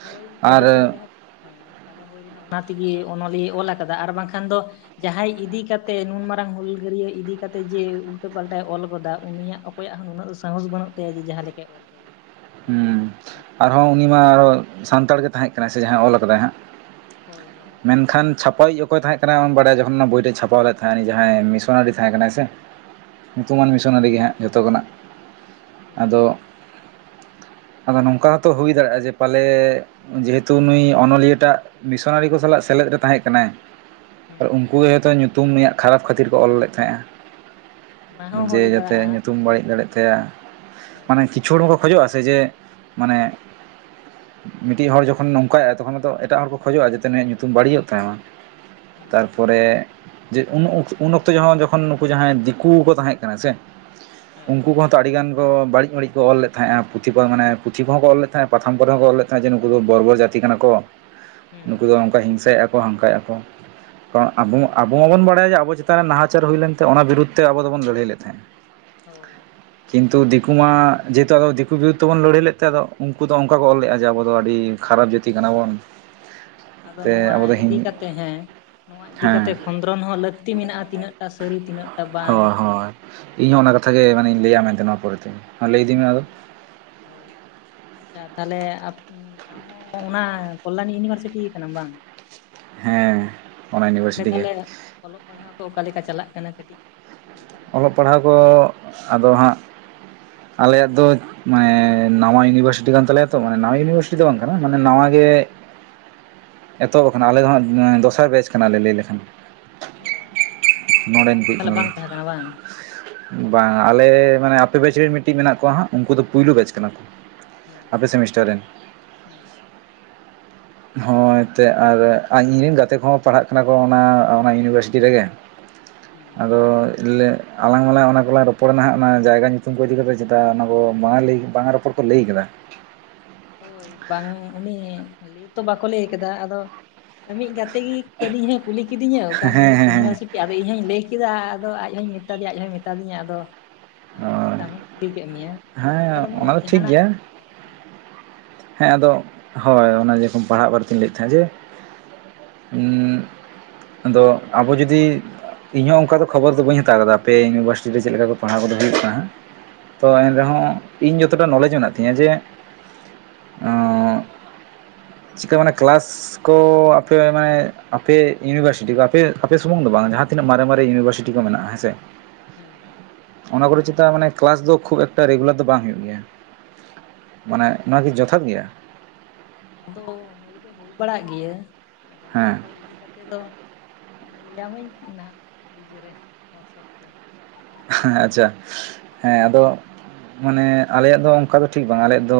left: ᱦᱳᱭ
right: ᱟᱨ
left: ᱠᱟᱹᱴᱤᱡ ᱪᱩᱞᱩᱝ ᱨᱮᱦᱚᱸᱵ, ᱦᱮᱸ ᱯᱟᱞᱮ ᱦᱩᱭ ᱞᱮᱱᱟ? ᱚᱱᱟ ᱛᱤᱜᱮ ᱚᱱᱚᱞᱤᱭᱟᱹᱭ ᱚᱞ ᱟᱠᱟᱫᱟ ᱟᱨ ᱵᱟᱝᱠᱷᱟᱱ ᱫᱚ, ᱡᱟᱦᱟᱸᱭ ᱤᱫᱤ ᱠᱟᱛᱮ ᱱᱩᱱ ᱢᱟᱨᱟᱝ ᱦᱩᱞ ᱜᱟᱹᱨᱤᱭᱟᱹ ᱤᱫᱤ ᱠᱟᱛᱮ, ᱡᱮ ᱩᱞᱴᱟᱹ ᱯᱟᱞᱴᱟᱭ ᱚᱞ ᱜᱚᱫᱟ, ᱩᱱᱤᱭᱟᱜ ᱚᱠ ᱚᱠᱚᱭᱟᱜ ᱦᱚᱸ ᱱᱩᱱᱟᱹᱜ ᱫᱚ ᱥᱟᱦᱚᱸᱥ ᱵᱟᱹᱱᱩᱜ ᱛᱟᱭᱟ, ᱡᱮ ᱡᱟᱦᱟᱸ ᱞᱮᱠᱟᱭ ᱚᱞ ᱠᱟᱫᱟ᱿
right: ᱦᱩᱸ ᱟᱨᱦᱚᱸ ᱩᱱᱤ ᱢᱟ ᱟᱨᱦᱚ ᱥᱟᱱᱛᱟᱲ ᱜᱮ ᱛᱟᱦᱮᱸᱜ ᱠᱟᱱᱟᱭ ᱥᱮ ᱡᱟᱦᱟᱸᱭ ᱚᱞ ᱟᱠᱟᱫᱟᱭ ᱦᱟᱸᱜ?
left: ᱦᱳᱭ ᱦᱳᱭ
right: ᱢᱮᱱᱠᱷᱟᱱ ᱪᱷᱟᱯ- ᱯᱟ ᱭᱤᱡ ᱚᱠᱚᱭ ᱛᱟᱦᱮᱸᱫ ᱠᱟᱱᱟ, ᱟᱢ ᱵᱟᱲᱟᱭᱟ ᱡᱚᱠᱷᱚᱱ ᱚᱱᱟ ᱵᱳᱭ ᱨᱮ ᱪᱷᱟᱯᱟᱣ ᱞᱮᱫ ᱛᱟᱦᱮᱸᱫ, ᱩᱱᱤ ᱡᱟᱦᱟᱸᱭ ᱢᱤᱥᱚᱱᱟᱨᱤ ᱛᱟᱦᱮᱸ ᱠᱟᱱᱟᱭ ᱥᱮ?
left: ᱦᱩᱸ
right: ᱧᱩᱛᱩᱢᱟᱱ ᱢᱤᱥᱚᱱᱟᱹᱨᱤ ᱜᱮ ᱦᱟᱸᱜ ᱡᱚᱛᱚ ᱠᱷᱚᱱᱟᱜ, ᱟᱫᱚ
left: ᱦᱳᱭ
right: ᱟᱫᱚ ᱱᱚᱝᱠᱟ ᱦᱚᱛᱚ ᱦᱩᱭ ᱫᱟᱲᱮᱭᱟᱜ-ᱟ ᱡᱮ ᱯᱟᱞᱮᱻᱜ ᱡᱮᱦᱮᱛᱩ ᱱᱩᱭ ᱚᱱᱚᱞᱤᱭᱟᱹ ᱴᱟᱜ ᱢᱮᱥᱚᱱᱟᱹᱨᱤ ᱠᱚ ᱥᱟᱞᱟᱜ ᱥᱮᱞᱮᱫ ᱨᱮ ᱛᱟᱦᱮᱸᱫ ᱠᱟᱱᱟᱭ᱾ ᱟᱨ
left: ᱦᱩᱸ
right: ᱩᱱᱠᱩ ᱜᱮ ᱦᱚᱭ ᱛᱚ, ᱧᱩᱛᱩᱢ ᱱᱩᱭᱟᱜ ᱠᱷᱟᱨᱟᱯ ᱠᱷᱟᱹᱛᱤᱨ ᱠᱚ ᱚᱞ ᱞᱮᱫ
left: ᱚᱱᱟ
right: ᱛᱟᱦᱮᱸᱜ-ᱟ
left: ᱦᱚᱸ
right: ᱾ ᱡᱮ
left: ᱦᱩᱭ
right: ᱡᱟᱛᱮ
left: ᱫᱟᱲᱮᱭᱟᱜᱼᱟ
right: ᱧᱩᱛᱩᱢ ᱵᱟᱹᱲᱤᱡ ᱫᱟᱲᱮᱜ ᱛᱟᱭᱟ, ᱢᱟᱱᱮ
left: ᱦᱳᱭ
right: ᱠᱤᱪᱷᱩᱼᱲ ᱦᱚ ᱠᱷᱚᱡᱚᱜ-ᱟ ᱥᱮ, ᱪᱮᱜ? ᱢᱟᱱᱮ ᱢᱤᱫᱴᱤᱡ ᱦᱚᱲ ᱡᱚᱠᱷᱚᱱ ᱱᱚᱝᱠᱟᱭ-ᱟ ᱛᱚᱠᱷᱚᱱ ᱮᱴᱟᱜ ᱦᱚᱲ ᱠᱚ ᱠᱷᱚᱡᱚᱜ-ᱟ ᱡᱟᱛᱮ ᱱᱩᱭᱟᱜ ᱧᱩᱛᱩᱢ ᱵᱟᱹᱲᱤᱡᱚᱜ ᱛᱟᱭ ᱢᱟ
left: ᱦᱩᱸ
right: ᱛᱟᱨ
left: ᱦᱩᱸ
right: ᱯᱚᱨᱮᱼᱼ ᱡᱮ ᱩᱱ ᱩᱱ ᱚᱠᱛᱚ ᱡᱚᱠᱷᱚᱱ ᱱᱩᱠᱩ ᱡᱟᱦᱟᱸᱭ ᱫᱤᱠᱩ ᱠᱚ ᱛᱟᱦᱮᱸ ᱠᱟᱱᱟ ᱥᱮ
left: ᱦᱮᱸ
right: ᱩᱱᱠᱩ ᱠᱚᱼᱼ ᱛᱚ ᱟᱹᱰᱤ ᱜᱟᱱ ᱠᱚ ᱵᱟᱹᱲᱤᱡ ᱵᱟᱹᱲᱤᱡ ᱠᱚ ᱚᱞ ᱞᱮᱫᱟ ᱛᱟᱦᱮᱸᱜ ᱯᱩᱛᱷᱤ ᱠᱚ ᱢᱟᱱᱮ ᱯᱩᱛᱷᱤ ᱠᱚ ᱦᱚᱸ ᱠᱚ ᱚᱞ ᱞᱮᱫ ᱛᱟᱦᱮᱸᱜ ᱯᱟᱛᱷᱟᱢ ᱠᱚ ᱨᱮ ᱦᱚᱸᱠᱚ ᱚᱞ ᱞᱮᱫ ᱛᱟᱦᱮᱸᱜ ᱡᱮ ᱱᱩᱠᱩ ᱫᱚ ᱵᱚᱨᱵᱚᱨ ᱡᱟᱹᱛᱤ ᱠᱟᱱᱟ ᱠᱚ
left: ᱦᱩᱸ
right: ᱱᱩᱠᱩ ᱫᱚ ᱚᱱᱠᱟ ᱦᱤᱝᱥᱟᱹᱭ ᱮᱫ-ᱟ ᱠᱚ ᱦᱟᱱᱠᱟᱭᱮᱫ-ᱟ ᱠᱚ ᱠᱟᱨᱚᱱ ᱟᱵᱚ ᱟᱵᱚ ᱢᱟᱵᱚᱱ ᱵᱟᱲᱟᱭᱟ ᱡᱮ ᱟᱵᱚ ᱡᱟᱹᱛᱤᱼᱼ ᱪᱮᱛᱟᱱ ᱨᱮ ᱱᱟᱦᱟᱪᱟᱨ ᱦᱩᱭ ᱞᱮᱱ ᱛᱮ ᱚᱱᱟ ᱵᱤᱨᱩᱫ ᱛᱮ ᱟᱵᱚ ᱫᱚᱵᱚᱱ ᱞᱟᱹᱲᱦᱟᱹᱭ ᱞᱮᱫ ᱛᱟᱦᱮᱸᱫ
left: ᱦᱳᱭ
right: ᱠᱤᱱᱛᱩ ᱫᱤᱠᱩ ᱢᱟ ᱡᱟᱹᱛᱼᱼ [unintelligible] ᱫᱤᱠᱩ ᱵᱤᱨᱩᱫ ᱛᱮᱵᱚᱱ ᱞᱟᱹᱲᱦᱟᱹᱭ ᱞᱮᱫ ᱛᱮ ᱟᱫᱚ ᱩᱱᱠᱩ ᱫᱚ ᱚᱱᱠᱟ ᱠᱚ ᱚᱞ ᱞᱮᱫ-ᱟ ᱡᱮ ᱟᱵᱚ ᱫᱚ ᱟᱹᱰᱤ ᱠᱷᱟᱨᱟᱯ ᱡᱟᱹᱛ
left: ᱟᱫᱚ ᱱᱚᱣᱟ
right: ᱟᱵᱚ ᱫᱚ ᱦᱤᱝ
left: ᱤᱫᱤ ᱠᱟᱛᱮ ᱦᱮᱸ ᱱᱚᱣᱟ ᱤᱫᱤ
right: ᱦᱮᱸ
left: ᱠᱟᱛᱮ ᱠᱷᱚᱱᱼᱼ [unintelligible] ᱦᱚᱸ ᱞᱟᱹᱠᱛᱤ ᱢᱮᱱᱟᱜ-ᱟ ᱛᱤᱱᱟᱹᱜ ᱴᱟ ᱥᱟᱹᱨᱤ ᱛᱤᱱᱟᱹᱜ [unintelligible]
right: ᱦᱳᱭ ᱦᱳᱭ ᱤᱧ ᱦᱚᱸ ᱚᱱᱟ ᱠᱟᱛᱷᱟ ᱜᱮ ᱢᱟᱱᱮᱧ ᱞᱟᱹᱭᱟ ᱢᱮᱱ ᱛᱮ ᱱᱚᱣᱟ ᱯᱚᱨᱮ ᱛᱮ
left: ᱦᱳᱭ ᱦᱳᱭ ᱟᱪᱪᱷᱟ ᱛᱟᱦᱚᱞᱮ [unintelligible] ᱟᱢ ᱦᱚᱸ ᱚᱱᱟ ᱠᱚᱞᱞᱟᱱᱤ ᱤᱭᱩᱱᱤᱵᱷᱟᱨᱥᱤᱴᱤ ᱠᱟᱱᱟᱢ ᱵᱟᱝ
right: ᱦᱮᱸ ᱚᱱᱟ
left: ᱚᱸᱰᱮ
right: ᱤᱭᱩᱱᱤᱵᱷᱟᱨᱥᱤᱴᱤ ᱜᱮ
left: ᱛᱟᱦᱞᱮ ᱚᱞᱚᱜ ᱯᱟᱲᱦᱟᱣ ᱠᱚ ᱚᱠᱟ ᱞᱮᱠᱟ ᱪᱟᱞᱟᱜ ᱠᱟᱱᱟ ᱠᱟᱹᱴᱤᱡ ᱞᱟᱹᱭ ᱛᱟᱵᱚᱱᱟ
right: ᱚᱞᱚᱜ ᱯᱟᱲᱦᱟᱣ ᱠᱚ ᱟᱫᱚ ᱦᱟᱸᱜ ᱟᱞᱮᱭᱟᱜ ᱫᱚᱼᱼ ᱢᱟᱱᱮ ᱱᱟᱣᱟ ᱤᱭᱩᱱᱤᱵᱷᱟᱨᱥᱤᱴᱤ ᱠᱟᱱ ᱛᱟᱞᱮᱭᱟ ᱛᱚ ᱢᱟᱱᱮ ᱱᱟᱣᱟ ᱤᱭᱩᱱᱤᱵᱷᱟᱨᱥᱤᱴᱤ ᱫᱚ ᱵᱟᱝ ᱠᱟᱱᱟ ᱢᱟᱱᱮ ᱱᱟᱣᱟ ᱜᱮᱼᱼ ᱮᱛᱚᱦᱚᱵ ᱟᱠᱟᱱᱟ ᱟᱞᱮ ᱫᱚ ᱦᱟᱸᱜ ᱫᱚᱥᱟᱨ ᱵᱮᱪ ᱠᱟᱱᱟᱞᱮ ᱞᱟᱹᱭ ᱞᱮᱠᱷᱟᱱ
left: ᱚ ᱞᱟᱦᱟ
right: ᱱᱚᱸᱰᱮᱱ
left: ᱨᱮᱫᱚ
right: ᱠᱚ
left: ᱛᱟᱦᱚᱞᱮ
right: ᱠᱟᱱᱟᱞᱮ
left: ᱵᱟᱝ ᱛᱟᱦᱮᱸ ᱠᱟᱱᱟ ᱵᱟᱝ
right: ᱵᱟᱝ ᱟᱞᱮ ᱢᱟᱱᱮ ᱟᱯᱮ ᱵᱮᱪ ᱨᱮᱱ ᱢᱤᱫᱴᱤᱡ ᱢᱮᱱᱟᱜ ᱠᱚᱣᱟ ᱦᱟᱸᱜ ᱩᱱᱠᱩ ᱫᱚ ᱯᱳᱭᱞᱳ ᱵᱮᱪ ᱠᱟᱱᱟ ᱠᱚ
left: ᱦᱮᱸ
right: ᱟᱯᱮ ᱥᱮᱢᱤᱥᱴᱟᱨ ᱨᱮᱱ
left: ᱦᱮᱸ
right: ᱦᱳᱭ ᱮᱱᱛᱮᱫ ᱟᱨ ᱤᱧᱨᱮᱱ ᱜᱟᱛᱮ ᱠᱚᱦᱚᱸ ᱯᱟᱲᱦᱟᱜ ᱠᱟᱱᱟ ᱠᱚ ᱚᱱᱟ ᱚᱱᱟ ᱤᱭᱩᱱᱤᱵᱷᱟᱨᱥᱤᱴᱤ ᱨᱮᱜᱮ
left: ᱦᱩᱸ
right: ᱟᱫᱚ ᱞᱮᱼᱼ ᱟᱞᱟᱝ ᱢᱟᱞᱟᱝ ᱚᱱᱟ ᱠᱚᱞᱟᱝ ᱨᱚᱯᱚᱲ ᱱᱟ ᱦᱟᱸᱜ ᱚᱱᱟ ᱡᱟᱭᱜᱟ ᱧᱩᱛᱩᱢ ᱠᱚ ᱤᱫᱤ ᱠᱟᱛᱮᱫ ᱪᱮᱛᱟ ᱚᱱᱟ ᱠᱚ ᱵᱟᱝᱟ ᱞᱟᱭ ᱵᱟᱝᱟ ᱨᱚᱯᱚᱲ ᱠᱚ ᱞᱟᱹᱭ ᱠᱟᱫᱟ
left: ᱦᱳᱭ ᱵᱟᱝ ᱩᱱᱤ ᱞᱟᱹᱭ ᱛᱚ ᱵᱟᱠᱚ ᱞᱟᱹᱭ ᱟᱠᱟᱫᱟ ᱟᱫᱚ ᱤᱢᱤᱡ ᱜᱟᱛᱮ ᱜᱮ ᱠᱟᱴᱤᱡ ᱤᱧ ᱦᱚᱸ ᱮ ᱠᱩᱞᱤ ᱠᱤᱫᱤᱧᱟ ᱚᱠᱟ
right: ᱦᱮᱸ ᱦᱮᱸ ᱦᱮᱸ
left: [unintelligible] ᱟᱫᱚ ᱤᱧ ᱦᱚᱧ ᱞᱟᱹᱭ ᱠᱮᱫᱟ ᱟᱫᱚ ᱟᱡ ᱦᱚᱧ ᱢᱮᱛᱟᱫᱮᱭᱟ ᱟᱡ ᱦᱚᱭ ᱢᱮᱛᱟ ᱫᱤᱧᱟ ᱟᱫᱚᱼᱼ ᱚᱱᱟ
right: ᱦᱳᱭ
left: ᱠᱷᱟᱹᱛᱤᱨ ᱟᱢ ᱦᱚᱧ ᱠᱩᱞᱤ ᱠᱮᱫ ᱢᱮᱭᱟ ᱩᱱᱟᱹᱜ ᱴᱟᱜ
right: ᱦᱮᱸ
left: ᱫᱚ ᱢᱟᱱᱮ
right: ᱚᱱᱟ ᱴᱷᱤᱠ
left: ᱡᱟᱦᱟᱱᱟᱜ
right: ᱜᱮᱭᱟ ᱦᱮᱸ ᱟᱫᱚ ᱦᱳᱭ ᱚᱱᱟ ᱡᱮᱨᱚᱠᱚᱢ ᱯᱟᱲᱦᱟᱜ ᱵᱟᱨᱮᱛᱮᱧ ᱞᱟᱹᱭᱮᱫ ᱛᱟᱦᱮᱸ ᱡᱮ [unintelligible] ᱟᱫᱚ ᱟᱵᱚ ᱡᱩᱫᱤ ᱤᱧ ᱦᱚᱸ ᱚᱱᱠᱟ ᱫᱚ ᱠᱷᱚᱵᱚᱨ ᱫᱚ ᱵᱟᱹᱧ ᱦᱟᱛᱟᱣ ᱠᱟᱫᱟ ᱟᱯᱮ ᱤᱭᱩᱱᱵᱷᱟᱨᱥᱤᱴᱤ ᱨᱮ ᱪᱮᱫ ᱞᱮᱠᱟ ᱠᱚ ᱯᱟᱲᱦᱟᱣ ᱠᱚᱫᱚ ᱦᱩᱭᱩᱜ ᱠᱟᱱᱟ ᱦᱟᱸᱜ ᱛᱚ
left: ᱦᱩᱸ
right: ᱮᱱᱨᱮᱦᱚᱸ ᱤᱧ ᱡᱚᱛᱚᱴᱟ ᱱᱚᱞᱮᱡᱽ ᱢᱮᱱᱟᱜ ᱛᱤᱧᱟᱹ ᱡᱮ ᱚᱸᱻ ᱪᱮᱫᱠᱟ ᱢᱟᱱᱮ ᱠᱮᱞᱟᱥ ᱠᱚ ᱟᱯᱮ ᱢᱟᱱᱮ ᱟᱯᱮ ᱤᱭᱩᱱᱤᱵᱷᱟᱨᱥᱤᱴᱤ ᱠᱚ ᱟᱯᱮ ᱟᱯᱮ ᱥᱩᱢᱩᱝ ᱫᱚ ᱵᱟᱝ ᱡᱟᱦᱟᱸ ᱛᱤᱱᱟᱹᱜ ᱢᱟᱨᱮ ᱢᱟᱨᱮ ᱤᱭᱩᱱᱤᱵᱷᱟᱨᱥᱤᱴᱤ ᱠᱚ ᱢᱮᱱᱟᱜᱼᱟ ᱦᱮᱸ ᱥᱮ
left: ᱦᱮᱸ ᱦᱮᱸ
right: ᱚᱱᱟ ᱠᱚᱨᱮ ᱪᱮᱛᱟ ᱢᱟᱱᱮ ᱠᱮᱞᱟᱥ ᱫᱚ ᱠᱷᱩᱵ ᱮᱠᱴᱟ ᱨᱮᱜᱩᱞᱟᱨ ᱫᱚ ᱵᱟᱝ ᱦᱳᱭᱳᱜ ᱜᱮᱭᱟ ᱢᱟᱱᱮ ᱱᱚᱣᱟ ᱠᱤ ᱡᱚᱛᱷᱟᱛ ᱜᱮᱭᱟ
left: ᱟᱫᱚ ᱦᱩᱭ ᱫᱚ ᱦᱩᱭ ᱵᱟᱲᱟᱜ ᱜᱮᱭᱟ ᱟᱫᱚ ᱱᱚᱣᱟ
right: ᱦᱮᱸ
left: ᱠᱚ ᱤᱫᱤᱼᱼ ᱡᱟᱛᱮ ᱫᱚ ᱞᱟᱹᱭ ᱟᱢᱟᱹᱧ ᱱᱟᱦᱟᱜ ᱤᱭᱟᱹᱨᱮ ᱦᱳᱣᱟᱴᱥᱚᱯ ᱛᱮ
right: ᱦᱮᱸ ᱟᱪᱪᱷᱟ ᱦᱮᱸ ᱟᱫᱚᱼᱼ ᱢᱟᱱᱮ ᱟᱞᱮᱭᱟᱜ ᱫᱚ ᱚᱱᱠᱟ ᱫᱚ ᱴᱷᱤᱠ ᱵᱟᱝ ᱟᱞᱮᱭᱟᱜ ᱫᱚ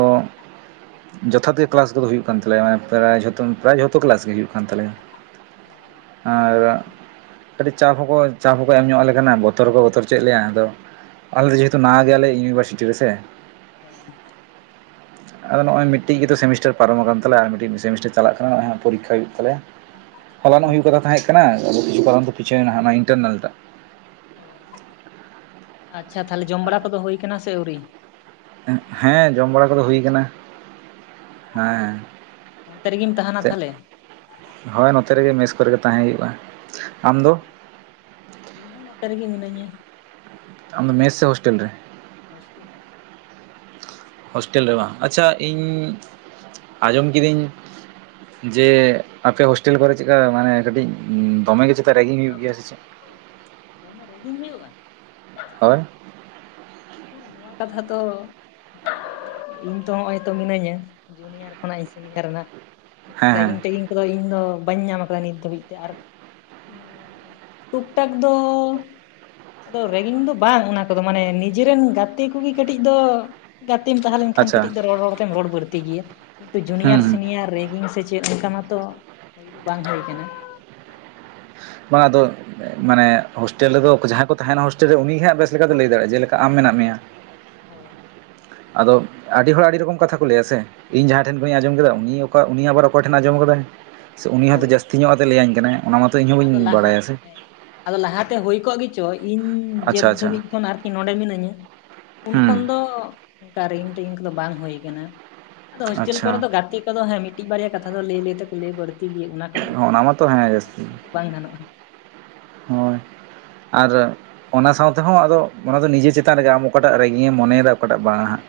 right: ᱡᱚᱛᱷᱟᱛ ᱜᱮ ᱠᱞᱟᱥ ᱠᱚᱫᱚ ᱦᱩᱭᱩᱜ ᱠᱟᱱ ᱛᱟᱞᱮᱭᱟ ᱢᱟᱱᱮ ᱯᱨᱟᱭ ᱡᱚᱛᱚ ᱯᱨᱟᱭ ᱡᱷᱚᱛᱚ ᱠᱞᱟᱥ ᱜᱮ ᱦᱩᱭᱩᱜ ᱠᱟᱱ ᱛᱟᱞᱮᱭᱟ
left: ᱚ
right: ᱟᱨᱼᱼ ᱠᱟᱹᱴᱤᱡ ᱪᱟᱯ ᱦᱚᱸᱠᱚ ᱪᱟᱯ ᱦᱚᱸᱠᱚ ᱮᱢ ᱧᱚᱜ ᱟᱞᱮ ᱠᱟᱱᱟ ᱵᱚᱛᱚᱨ ᱦᱚᱸᱠᱚ ᱵᱚᱛᱚᱨ ᱦᱚᱪᱚᱭᱮᱫ ᱞᱮᱭᱟ ᱟᱫᱚ ᱟᱞᱮ
left: ᱦᱩᱸ
right: ᱫᱚ ᱡᱮᱦᱮᱛᱩ ᱱᱟᱣᱟ ᱜᱮᱭᱟᱞᱮ ᱤᱭᱩᱱᱤᱵᱷᱟᱨᱥᱤᱴᱤ ᱨᱮᱥᱮᱼᱼ
left: ᱦᱮᱸ
right: ᱟᱫᱚ ᱱᱚᱜᱼᱚᱭ ᱢᱤᱫᱴᱤᱡ ᱜᱮᱛᱚ ᱥᱮᱢᱤᱥᱴᱟᱨ ᱯᱟᱨᱚᱢ ᱟᱠᱟᱱ ᱛᱟᱞᱮᱭᱟ ᱟᱨ ᱢᱤᱫᱴᱤᱡ ᱥᱮᱢᱤᱥᱴᱟᱨ ᱪᱟᱞᱟᱜ ᱠᱟᱱᱟ ᱱᱚᱜᱼᱚᱭ ᱦᱟᱸᱜ ᱯᱚᱨᱤᱠᱠᱷᱟ ᱦᱩᱭᱩᱜ ᱛᱟᱞᱮᱭᱟ᱾ ᱦᱚᱚᱞᱚᱱᱚᱜ
left: ᱦᱩᱸ
right: ᱦᱩᱭᱩᱜ ᱠᱟᱛᱷᱟ ᱛᱟᱦᱮᱸ ᱠᱟᱱᱟ ᱠᱤᱪᱷᱩ ᱠᱟᱨᱚᱱ ᱛᱮ ᱯᱤᱪᱷᱳᱣᱱᱟ ᱦᱟᱱᱟ ᱤᱱᱴᱟᱨᱱᱮᱞ ᱴᱟᱜᱼᱼ
left: ᱚ ᱟᱪᱪᱷᱟ ᱛᱟᱦᱚᱞᱮ ᱡᱚᱢ ᱵᱟᱲᱟ ᱠᱚᱫᱚ ᱦᱩᱭ ᱠᱟᱱᱟ ᱥᱮ ᱟᱹᱣᱨᱤᱼᱼ
right: ᱦᱮᱸ ᱡᱚᱢ ᱵᱟᱲᱟ ᱠᱚᱫᱚ ᱦᱩᱭ ᱟᱠᱟᱱᱟ᱾ ᱦᱮᱸ
left: ᱚ ᱚᱱᱛᱮ ᱨᱮᱜᱮᱢ ᱛᱟᱦᱮᱱᱟ
right: ᱪᱮᱫ
left: ᱛᱟᱦᱚᱞᱮ
right: ᱦᱳᱭ ᱱᱚᱛᱮ ᱨᱮᱜᱮ ᱢᱮᱥ ᱠᱚᱨᱮᱜᱮ ᱛᱟᱦᱮᱸ ᱦᱩᱭᱩᱜᱼᱟ ᱟᱢᱫᱚ᱾
left: ᱚ ᱤᱧ ᱦᱚᱸ ᱱᱚᱛᱮ ᱨᱮᱜᱮ ᱢᱤᱱᱟᱹᱧᱟ᱾
right: ᱟᱢᱫᱚ ᱢᱮᱥ ᱥᱮ ᱦᱳᱥᱴᱮᱞ ᱨᱮ᱾
left: ᱦᱳᱥᱴᱮᱞ ᱨᱮ
right: ᱦᱳᱥᱴᱮᱞ ᱨᱮ ᱵᱟᱝ ᱟᱪᱪᱷᱟ ᱤᱧ
left: ᱦᱳᱭ
right: ᱟᱸᱡᱚᱢ ᱠᱤᱫᱟᱹᱧᱼᱼ ᱡᱮ ᱟᱯᱮ ᱦᱳᱥᱴᱮᱞ ᱠᱚᱨᱮ ᱪᱮᱫᱠᱟ ᱢᱟᱱᱮ ᱠᱟᱹᱴᱤᱡ ᱫᱚᱢᱮ ᱜᱮ ᱪᱮᱛᱟ ᱨᱮᱜᱤᱝ ᱦᱩᱭᱩᱜ ᱜᱮᱭᱟ ᱥᱮ ᱪᱮᱫᱼᱼ
left: ᱫᱚᱢᱮ ᱨᱮᱜᱤᱝ ᱦᱩᱭᱩᱜᱼᱟ᱾
right: ᱦᱳᱭ
left: ᱩᱠᱩᱨ ᱱᱚᱣᱟ ᱠᱟᱛᱷᱟ ᱛᱚᱼᱼ ᱤᱧ ᱛᱚ ᱦᱚᱸᱜᱼᱚᱭ ᱛᱚ ᱢᱤᱱᱟᱹᱧᱟ ᱡᱩᱱᱤᱭᱟᱨ ᱠᱷᱚᱱᱟᱜ ᱤᱧ ᱥᱮᱤᱱᱤᱭᱟᱨ ᱱᱟ᱾ ᱩᱠᱩᱨ
right: ᱦᱮᱸ ᱦᱮᱸ
left: ᱨᱮᱜᱤᱝ ᱴᱳᱜᱤᱝ ᱠᱚᱫᱚ ᱤᱧ ᱫᱚ ᱵᱟᱹᱧ ᱧᱟᱢ ᱠᱟᱫᱟ ᱱᱤᱛ ᱫᱷᱟᱹᱵᱤᱡ ᱛᱮ ᱟᱨᱼᱼ ᱴᱩᱠ ᱴᱟᱠ ᱫᱚ ᱟᱫᱚ ᱨᱮᱜᱤᱝ ᱫᱚ ᱵᱟᱝ ᱚᱱᱟ ᱠᱚᱫᱚ ᱢᱟᱱᱮᱼᱼ ᱱᱤᱡᱮᱨᱮᱱ ᱜᱟᱛᱮ ᱠᱚᱜᱮ ᱠᱟᱹᱴᱤᱡ ᱫᱚ ᱜᱟᱛᱮᱢ ᱛᱟᱦᱮᱸ ᱞᱮᱱ ᱠᱷᱟᱱ
right: ᱟᱪᱪᱷᱟ
left: ᱠᱟᱹᱴᱤᱡ ᱫᱚ ᱨᱚᱲ ᱨᱚᱲ ᱛᱮᱢ ᱨᱚᱲ ᱵᱟᱹᱲᱛᱤ ᱜᱮᱭᱟ᱾ ᱠᱤᱱᱛᱩ ᱡᱩᱱᱤᱭᱟᱨ
right: ᱦᱩᱸ ᱦᱩᱸ
left: ᱥᱤᱱᱤᱭᱟᱨ ᱨᱮᱜᱤᱝ ᱥᱮ ᱪᱮᱫ ᱚᱱᱠᱟ ᱢᱟᱛᱚ ᱦᱩᱭ ᱫᱚ ᱵᱟᱝ ᱦᱩᱭ ᱟᱠᱟᱱᱟ᱾
right: ᱵᱟᱝ ᱟᱫᱚ ᱢᱟᱱᱮ ᱦᱳᱥᱴᱮᱞ ᱨᱮᱫᱚ ᱡᱟᱦᱟᱸᱭ ᱠᱚ ᱛᱟᱦᱮᱱᱟ ᱦᱳᱥᱴᱮᱞ ᱨᱮ ᱩᱱᱤᱮ ᱦᱟᱸᱜ ᱵᱮᱥ ᱞᱮᱠᱟᱛᱮᱭ ᱞᱟᱹᱭ ᱫᱟᱲᱮᱭᱟᱜᱼᱟ ᱡᱮᱞᱮᱠᱟ ᱟᱢ ᱢᱮᱱᱟᱜ ᱢᱮᱭᱟ᱾
left: ᱦᱳᱭ
right: ᱟᱫᱚ ᱟᱹᱰᱤ ᱦᱚᱲ ᱟᱹᱰᱤ ᱨᱚᱠᱚᱢ ᱠᱟᱛᱷᱟ ᱠᱚ ᱞᱟᱹᱭᱟ ᱥᱮ᱾ ᱤᱧ ᱡᱟᱦᱟᱸᱭ ᱴᱷᱮᱱ ᱠᱷᱚᱱᱤᱧ ᱟᱸᱚᱢ ᱠᱮᱫᱟ ᱩᱱᱤ ᱩᱱᱤ ᱟᱵᱟᱨ ᱚᱠᱚᱭ ᱴᱷᱮᱱ ᱟᱸᱡᱚᱢ ᱟᱠᱟᱫᱟᱭ᱾ ᱥᱮ ᱩᱱᱤ ᱦᱚᱸᱛᱚ
left: ᱦᱳᱭ
right: ᱡᱟᱹᱥᱛᱤ ᱧᱚᱜ ᱟᱛᱮ ᱞᱟᱹᱭᱟᱹᱧ ᱠᱟᱱᱟᱭ ᱚᱱᱟ ᱢᱟᱛᱚ ᱤᱧᱦᱚ ᱵᱟᱹᱧ
left: ᱟᱫᱚ ᱞᱟᱦᱟ
right: ᱵᱟᱲᱟᱭᱟ ᱥᱮ᱾
left: ᱦᱮᱸ ᱟᱫᱚ ᱞᱟᱦᱟᱛᱮ ᱦᱩᱭ ᱠᱚᱜ ᱜᱮᱪᱚ ᱤᱧ ᱡᱮᱫ
right: ᱟᱪᱪᱷᱟ ᱟᱪᱪᱷᱟ
left: ᱫᱷᱟᱹᱵᱤᱡ ᱠᱷᱚᱱ ᱤᱧ ᱱᱚᱰᱮ ᱢᱤᱱᱟᱹᱧᱟ ᱩᱱ
right: ᱦᱩᱸ
left: ᱠᱷᱚᱱ ᱫᱚ ᱚᱱᱠᱟ ᱨᱤᱱ ᱴᱤᱱ ᱠᱚᱫᱚ ᱵᱟᱝ ᱦᱩᱭ ᱟᱠᱟᱱᱟ᱾ ᱟᱫᱚ ᱦᱳᱥᱴᱮᱞ
right: ᱟᱪᱪᱷᱟ
left: ᱠᱚᱨᱮ ᱫᱚ ᱜᱟᱛᱮ ᱠᱚᱫᱚ ᱦᱮᱸ ᱢᱤᱫᱴᱤᱡ ᱵᱟᱨᱭᱟ ᱠᱟᱛᱷᱟ ᱫᱚ ᱞᱟᱹᱭ ᱞᱟᱹᱭ ᱛᱮᱠᱚ ᱞᱟᱹᱭ ᱵᱟᱹᱲᱛᱤ ᱜᱮᱭᱟ᱾ ᱚᱱᱟ ᱠᱚᱫᱚ ᱨᱟᱹᱜᱤ
right: ᱚᱱᱟ
left: ᱦᱤᱥᱟᱹᱵᱽ
right: ᱢᱟᱛᱚ
left: ᱛᱮ
right: ᱦᱮᱸ
left: ᱦᱟᱛᱟᱣ
right: ᱡᱟᱹᱥᱛᱤ
left: ᱞᱮᱠᱷᱟᱱ ᱫᱚ ᱵᱟᱝ ᱜᱟᱱᱚᱜᱼᱟ᱾
right: ᱦᱳᱭ ᱟᱨ ᱚᱱᱟ ᱥᱟᱶᱛᱮ ᱦᱚᱸ ᱟᱫᱚ ᱚᱱᱟ ᱫᱚ ᱱᱤᱡᱮ ᱪᱮᱛᱟᱱ ᱨᱮᱜᱮ ᱟᱢ ᱚᱠᱟᱴᱟᱜ ᱨᱟᱹᱜᱤᱭᱮᱢ ᱢᱚᱱᱮᱭᱮᱫᱟ ᱚᱠᱟᱴᱟᱜ ᱵᱟᱝᱟ ᱦᱟᱸᱜ᱾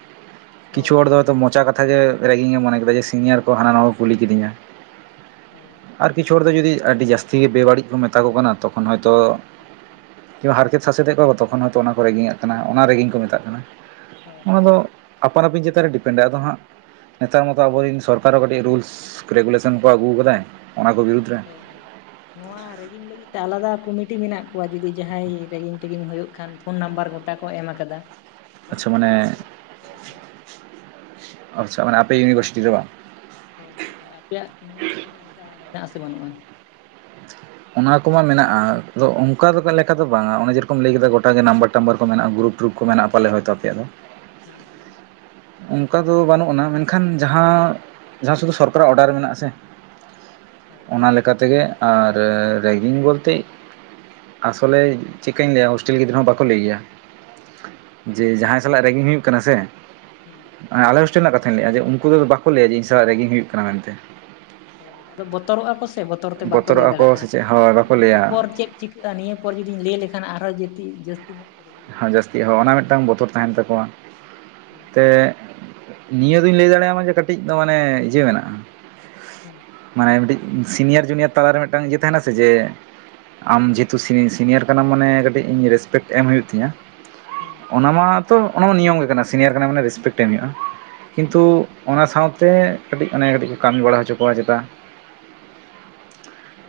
right: ᱠᱤᱪᱷᱩ ᱦᱚᱲ
left: ᱦᱳᱭ
right: ᱫᱚ ᱦᱚᱭᱛᱳ ᱢᱚᱪᱟ ᱠᱟᱛᱷᱟ ᱜᱮ ᱨᱟᱹᱜᱤ ᱜᱮ ᱢᱚᱱᱮ ᱠᱮᱫᱟ ᱡᱮ ᱥᱤᱱᱤᱭᱟᱨ ᱠᱚ ᱦᱟᱱᱟ ᱱᱟᱣᱟ ᱠᱚ ᱠᱩᱞᱤ ᱠᱤᱫᱤᱧᱟ᱾
left: ᱦᱳᱭ
right: ᱟᱨ ᱠᱤᱪᱷᱩ ᱦᱚᱲ ᱫᱚ ᱡᱩᱫᱤ ᱟᱹᱰᱤ ᱡᱟᱹᱥᱛᱤ ᱜᱮ ᱵᱮᱵᱟᱹᱲᱤᱡ ᱠᱚ ᱢᱮᱛᱟ ᱠᱚ ᱠᱟᱱᱟ ᱛᱚᱠᱷᱚᱱ ᱦᱚᱭᱛᱚ
left: ᱦᱩᱸ ᱦᱩᱸ
right: ᱠᱤ ᱦᱟᱨᱠᱮᱛ ᱥᱟᱥᱮᱛ ᱮᱫ ᱠᱚᱣᱟ ᱠᱚ ᱛᱚᱠᱷᱚᱱ ᱦᱚᱭᱛᱳ ᱚᱱᱟ ᱠᱚ ᱨᱮᱸᱜᱤᱧ ᱮᱛ ᱠᱟᱱᱟ ᱚᱱᱟ ᱨᱮᱸᱜᱤᱝ ᱠᱚ ᱢᱮᱛᱟᱜ ᱠᱟᱱᱟ
left: ᱦᱮᱸ
right: ᱚᱱᱟ ᱫᱚ
left: ᱦᱮᱸ
right: ᱟᱯᱟᱱ ᱟᱹᱯᱤᱱ ᱪᱮᱛᱟᱱ ᱨᱮ ᱰᱤᱯᱮᱱᱰ ᱟᱭ ᱟᱫᱚ ᱦᱟᱸᱜ ᱱᱮᱛᱟᱨ ᱢᱚᱛᱚ ᱟᱵᱚᱨᱮᱱ ᱥᱚᱨᱠᱟᱨ ᱦᱚᱸ ᱠᱟᱹᱴᱤᱡ ᱨᱩᱞᱥ ᱨᱮᱜᱩᱞᱮᱥᱚᱱ ᱠᱚ ᱟᱹᱜᱩ ᱟᱠᱟᱫᱟᱭ ᱚᱱᱟ ᱠᱚ ᱵᱤᱨᱩᱫᱽ ᱨᱮ
left: ᱦᱮᱸ ᱦᱮᱸ ᱱᱚᱣᱟ ᱨᱮᱜᱤᱝ ᱞᱟᱹᱜᱤᱫ ᱛᱮ ᱟᱞᱟᱫᱟ ᱠᱚᱢᱤᱴᱤ ᱢᱮᱱᱟᱜ ᱠᱚᱣᱟ ᱡᱩᱫᱤ ᱡᱟᱦᱟᱸᱭ ᱨᱮᱜᱤᱝ ᱛᱮᱜᱤᱧ ᱦᱳᱭᱳᱜ ᱠᱷᱟᱱ ᱯᱷᱳᱱ ᱱᱟᱢᱵᱟᱨ ᱜᱚᱴᱟ ᱠᱚ ᱮᱢ ᱟᱠᱟᱫᱟ᱾ ᱯᱷᱳᱱ
right: ᱟᱪᱪᱷᱟ
left: ᱞᱮᱠᱷᱟᱱ
right: ᱢᱟᱱᱮ
left: ᱜᱮ ᱦᱤᱡᱩᱜ ᱟᱠᱚ
right: ᱟᱪᱪᱷᱟ ᱢᱟᱱᱮ ᱟᱯᱮ ᱤᱭᱩᱱᱤᱵᱷᱟᱨᱥᱤᱴᱤ ᱫᱚ ᱵᱟᱝ?
left: ᱦᱳᱭ ᱦᱳᱭ ᱛᱟᱦᱚᱞᱮ ᱟᱯᱮᱭᱟᱜ ᱤᱭᱩᱱᱤᱵᱷᱟᱨᱥᱤᱴᱤ ᱨᱮᱫᱚ ᱚᱱᱠᱟ ᱢᱮᱱᱟᱜ ᱟᱥᱮ ᱵᱟᱹᱱᱩᱜᱼᱟ?
right: ᱚᱱᱟ ᱠᱚᱢᱟ ᱢᱮᱱᱟᱜᱼᱟ ᱟᱫᱚ ᱚᱱᱠᱟ ᱫᱚ ᱞᱮᱠᱟ ᱫᱚ ᱵᱟᱝᱟ ᱚᱱᱮ ᱡᱮᱨᱚᱠᱚᱢ ᱞᱟᱹᱭ ᱠᱮᱫᱟ ᱜᱚᱴᱟᱜ ᱜᱮ ᱱᱟᱢᱵᱟᱨ ᱴᱟᱢᱵᱟᱨ ᱠᱚ ᱢᱮᱱᱟᱜᱼᱟ ᱜᱩᱨᱩᱯ ᱜᱩᱨᱩᱠ ᱠᱚ ᱢᱮᱱᱟᱜᱼᱟ ᱯᱟᱞᱮ ᱦᱳᱭᱛᱳ ᱟᱯᱮᱭᱟᱜ ᱫᱚ᱾
left: ᱦᱩᱸ ᱦᱩᱸ
right: ᱚᱱᱠᱟ ᱫᱚ ᱵᱟᱹᱱᱩᱜ ᱟᱱᱟ, ᱢᱮᱱᱠᱷᱟᱱ ᱡᱟᱦᱟᱸ ᱡᱟᱦᱟᱸ ᱥᱩᱫᱩ ᱥᱚᱨᱠᱟᱨᱟᱜ ᱚᱰᱟᱨ ᱢᱮᱱᱟᱜ ᱟᱥᱮ
left: ᱦᱳᱭ
right: ᱚᱱᱟ ᱞᱮᱠᱟ ᱛᱮᱜᱮ ᱟᱨ ᱨᱮᱜᱤᱝ ᱵᱚᱞᱛᱮ ᱟᱥᱚᱞᱮ ᱪᱤᱠᱟᱹᱧ ᱞᱟᱹᱭᱟ ᱦᱳᱥᱴᱮᱞ ᱜᱤᱫᱽᱨᱟᱹ ᱦᱚᱸ ᱵᱟᱠᱚ ᱞᱟᱹᱭ ᱜᱮᱭᱟ᱾ ᱡᱮ ᱡᱟᱦᱟᱸᱭ ᱥᱟᱞᱟᱜ ᱨᱮᱜᱤᱝ ᱦᱩᱭᱩᱜ ᱠᱟᱱᱟ ᱥᱮ
left: ᱦᱮᱸ
right: ᱮ ᱟᱞᱮ ᱦᱚᱥᱴᱮᱞ ᱨᱮᱱᱟᱜ ᱠᱟᱛᱷᱟᱧ ᱞᱮᱫᱼᱟ ᱡᱮ ᱩᱱᱠᱩ ᱠᱚᱫᱚ ᱵᱟᱠᱚ ᱞᱟᱹᱭᱟ ᱡᱮ ᱤᱧ ᱥᱟᱞᱟᱜ ᱨᱮᱜᱤᱧ ᱦᱩᱭᱩᱜ ᱠᱟᱱᱟ ᱢᱮᱱᱛᱮ᱾
left: ᱦᱳᱭ ᱟᱫᱚ ᱵᱚᱛᱚᱨᱚᱜᱼᱟ ᱠᱚ ᱥᱮ ᱵᱚᱛᱚᱨ ᱛᱮ ᱵᱟᱠᱚ ᱞᱟᱹᱭ
right: ᱵᱚᱛᱚᱨᱚᱜᱼᱟ ᱠᱚ ᱥᱮ ᱪᱮᱫ ᱦᱳᱭ
left: ᱫᱟᱲᱮᱭᱟᱜᱼᱟ
right: ᱵᱟᱠᱚ
left: ᱱᱤᱭᱟᱹ
right: ᱞᱟᱹᱭᱟ
left: ᱯᱚᱨ ᱪᱮᱫ ᱪᱤᱠᱟᱹᱜᱼᱟ ᱱᱤᱭᱟᱹ ᱯᱚᱨ ᱡᱩᱫᱤᱧ ᱞᱟᱹᱭ ᱞᱮᱠᱷᱟᱱ ᱟᱨᱚᱸ ᱡᱩᱫᱤ ᱡᱟᱹᱥᱛᱤ ᱧᱚᱜ ᱠᱚ ᱨᱮᱜᱤᱝ ᱤᱧᱟ ᱥᱮ
right: ᱡᱟᱹᱥᱛᱤ
left: ᱠᱚ
right: ᱦᱚᱸ ᱚᱱᱟ
left: ᱪᱤᱠᱟᱹᱧᱟ
right: ᱢᱤᱫᱴᱟᱱ ᱵᱚᱛᱚᱨ ᱛᱟᱦᱮᱱ
left: ᱦᱳᱭ
right: ᱛᱟᱠᱚᱣᱟ
left: ᱦᱩᱸ
right: ᱛᱮ ᱱᱤᱭᱟᱹ ᱫᱩᱧ ᱞᱟᱹᱭ ᱫᱟᱲᱮᱭᱟᱢᱟ ᱡᱮ ᱠᱟᱹᱴᱤᱡ ᱫᱚ ᱢᱟᱱᱮ ᱤᱭᱟᱹ ᱢᱮᱱᱟᱜᱼᱟ᱾
left: ᱦᱩᱸ
right: ᱢᱟᱱᱮ ᱢᱤᱫᱴᱤᱡ ᱥᱤᱱᱤᱭᱟᱨ ᱡᱩᱱᱤᱭᱟᱨ ᱛᱟᱞᱟᱨᱮ ᱢᱤᱫᱴᱟᱱ ᱤᱭᱟᱹ ᱛᱟᱦᱮᱱᱟ ᱥᱮ ᱡᱮ ᱟᱢ
left: ᱦᱩᱸ
right: ᱡᱮᱦᱮᱛᱩ ᱥᱤᱱᱤ ᱥᱤᱱᱤᱭᱟᱨ ᱠᱟᱱᱟᱢ ᱢᱟᱱᱮ ᱠᱟᱹᱴᱤᱡ ᱤᱧ ᱨᱮᱥᱯᱮᱠᱴ ᱮᱢ ᱦᱩᱭᱩᱜ ᱛᱤᱧᱟᱹ᱾
left: ᱦᱩᱸ
right: ᱚᱱᱟ ᱢᱟᱛᱚ ᱚᱱᱟᱢᱟ ᱱᱤᱭᱚᱢ ᱜᱮ ᱠᱟᱱᱟ ᱥᱤᱱᱤᱭᱟᱨ ᱠᱟᱱᱟ ᱢᱟᱱᱮ ᱨᱮᱥᱯᱮᱠᱴ ᱮᱢ ᱦᱩᱭᱩᱜᱼᱟ ᱠᱤᱱᱛᱩ
left: ᱦᱩᱸ
right: ᱚᱱᱟ ᱥᱟᱶᱛᱮ ᱠᱟᱹᱴᱤᱡ ᱚᱱᱮ ᱠᱟᱹᱴᱤᱡ ᱠᱚ ᱠᱟᱹᱢᱤ ᱵᱟᱲᱟ ᱦᱚᱪᱚ ᱠᱚᱣᱟ ᱪᱮᱛᱟ᱾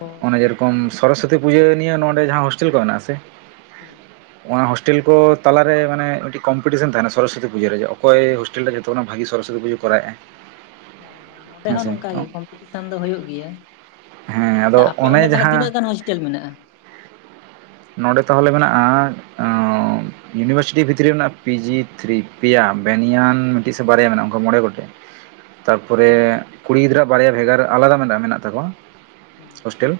left: ᱚ
right: ᱚᱱᱮ ᱡᱮᱨᱚᱠᱚᱢ
left: ᱠᱟᱹᱢᱤ
right: ᱥᱚᱨᱚᱥᱚᱛᱤ ᱯᱩᱡᱟᱹ ᱱᱤᱭᱮ ᱱᱚᱸᱰᱮ ᱡᱟᱦᱟᱸ ᱦᱳᱥᱴᱮᱞ ᱠᱚ ᱢᱮᱱᱟᱜᱼᱟ ᱥᱮ
left: ᱦᱮᱸ
right: ᱚᱱᱟ ᱦᱳᱥᱴᱮᱞ ᱠᱚ ᱛᱟᱞᱟᱨᱮ ᱢᱟᱱᱮ ᱢᱤᱫᱴᱤᱡ ᱠᱚᱢᱯᱤᱴᱤᱥᱮᱱ ᱛᱟᱦᱮᱱᱟ ᱥᱚᱨᱚᱥᱚᱛᱤ ᱯᱩᱡᱟᱹ ᱨᱮ ᱡᱮ ᱚᱠᱚᱭ ᱦᱳᱥ- ᱴᱮᱞ ᱨᱮ ᱡᱚᱛᱚ ᱠᱷᱚᱱᱟᱜ ᱵᱷᱟᱹᱜᱤ ᱥᱚᱨᱚᱥᱚᱛᱤ ᱯᱩᱡᱟᱹ ᱠᱚᱨᱟᱣᱭᱮᱼᱟᱭ᱾
left: ᱚ ᱦᱚ ᱱᱚᱸᱰᱮ ᱦᱚᱸ ᱱᱚᱝᱠᱟᱜᱮ ᱠᱚᱢᱯᱤᱴᱤᱥᱮᱱ ᱫᱚ ᱦᱩᱭᱩᱜ ᱜᱮᱭᱟ᱾
right: ᱦᱮᱸ
left: ᱟᱪᱪᱷᱟ
right: ᱟᱫᱚ
left: ᱟᱯᱮ
right: ᱚᱱᱮ
left: ᱚᱸᱰᱮ ᱛᱟᱦᱚᱞᱮ
right: ᱡᱟᱦᱟᱸ
left: ᱛᱤᱱᱟᱹᱜ ᱜᱟᱱ ᱦᱳᱥᱴᱮᱞ ᱢᱮᱱᱟᱜᱼᱟ?
right: ᱱᱚᱸᱰᱮ ᱛᱟᱦᱚᱞᱮ ᱢᱮᱱᱟᱜᱼᱟ ᱤᱭᱩᱱᱤᱵᱷᱟᱨᱥᱤᱴᱤ ᱵᱷᱤᱛᱨᱤ ᱨᱮ ᱢᱮᱱᱟᱜᱼᱟ ᱯᱤᱡᱤ ᱛᱷᱨᱤ ᱯᱮᱭᱟ ᱵᱮᱱᱤᱭᱟᱱ ᱢᱤᱫᱴᱤᱡ ᱥᱮ ᱵᱟᱨᱭᱟ ᱢᱮᱱᱟᱜᱼᱟ ᱚᱱᱠᱟ ᱢᱚᱬᱮ ᱜᱚᱴ-
left: [inaudible] ᱚ
right: ᱛᱟᱨᱯᱚᱨᱮ ᱠᱩᱲᱤ ᱜᱤᱫᱽᱨᱟᱹ ᱵᱟᱨᱭᱟ ᱵᱷᱮᱜᱟᱨ ᱟᱞᱟᱫᱟ ᱢᱮᱱᱟᱜᱼᱟ ᱢᱮᱱᱟᱜ ᱛᱟᱠᱚᱣᱟ
left: ᱦᱩᱸ
right: ᱦᱳᱥᱴᱮᱞ᱾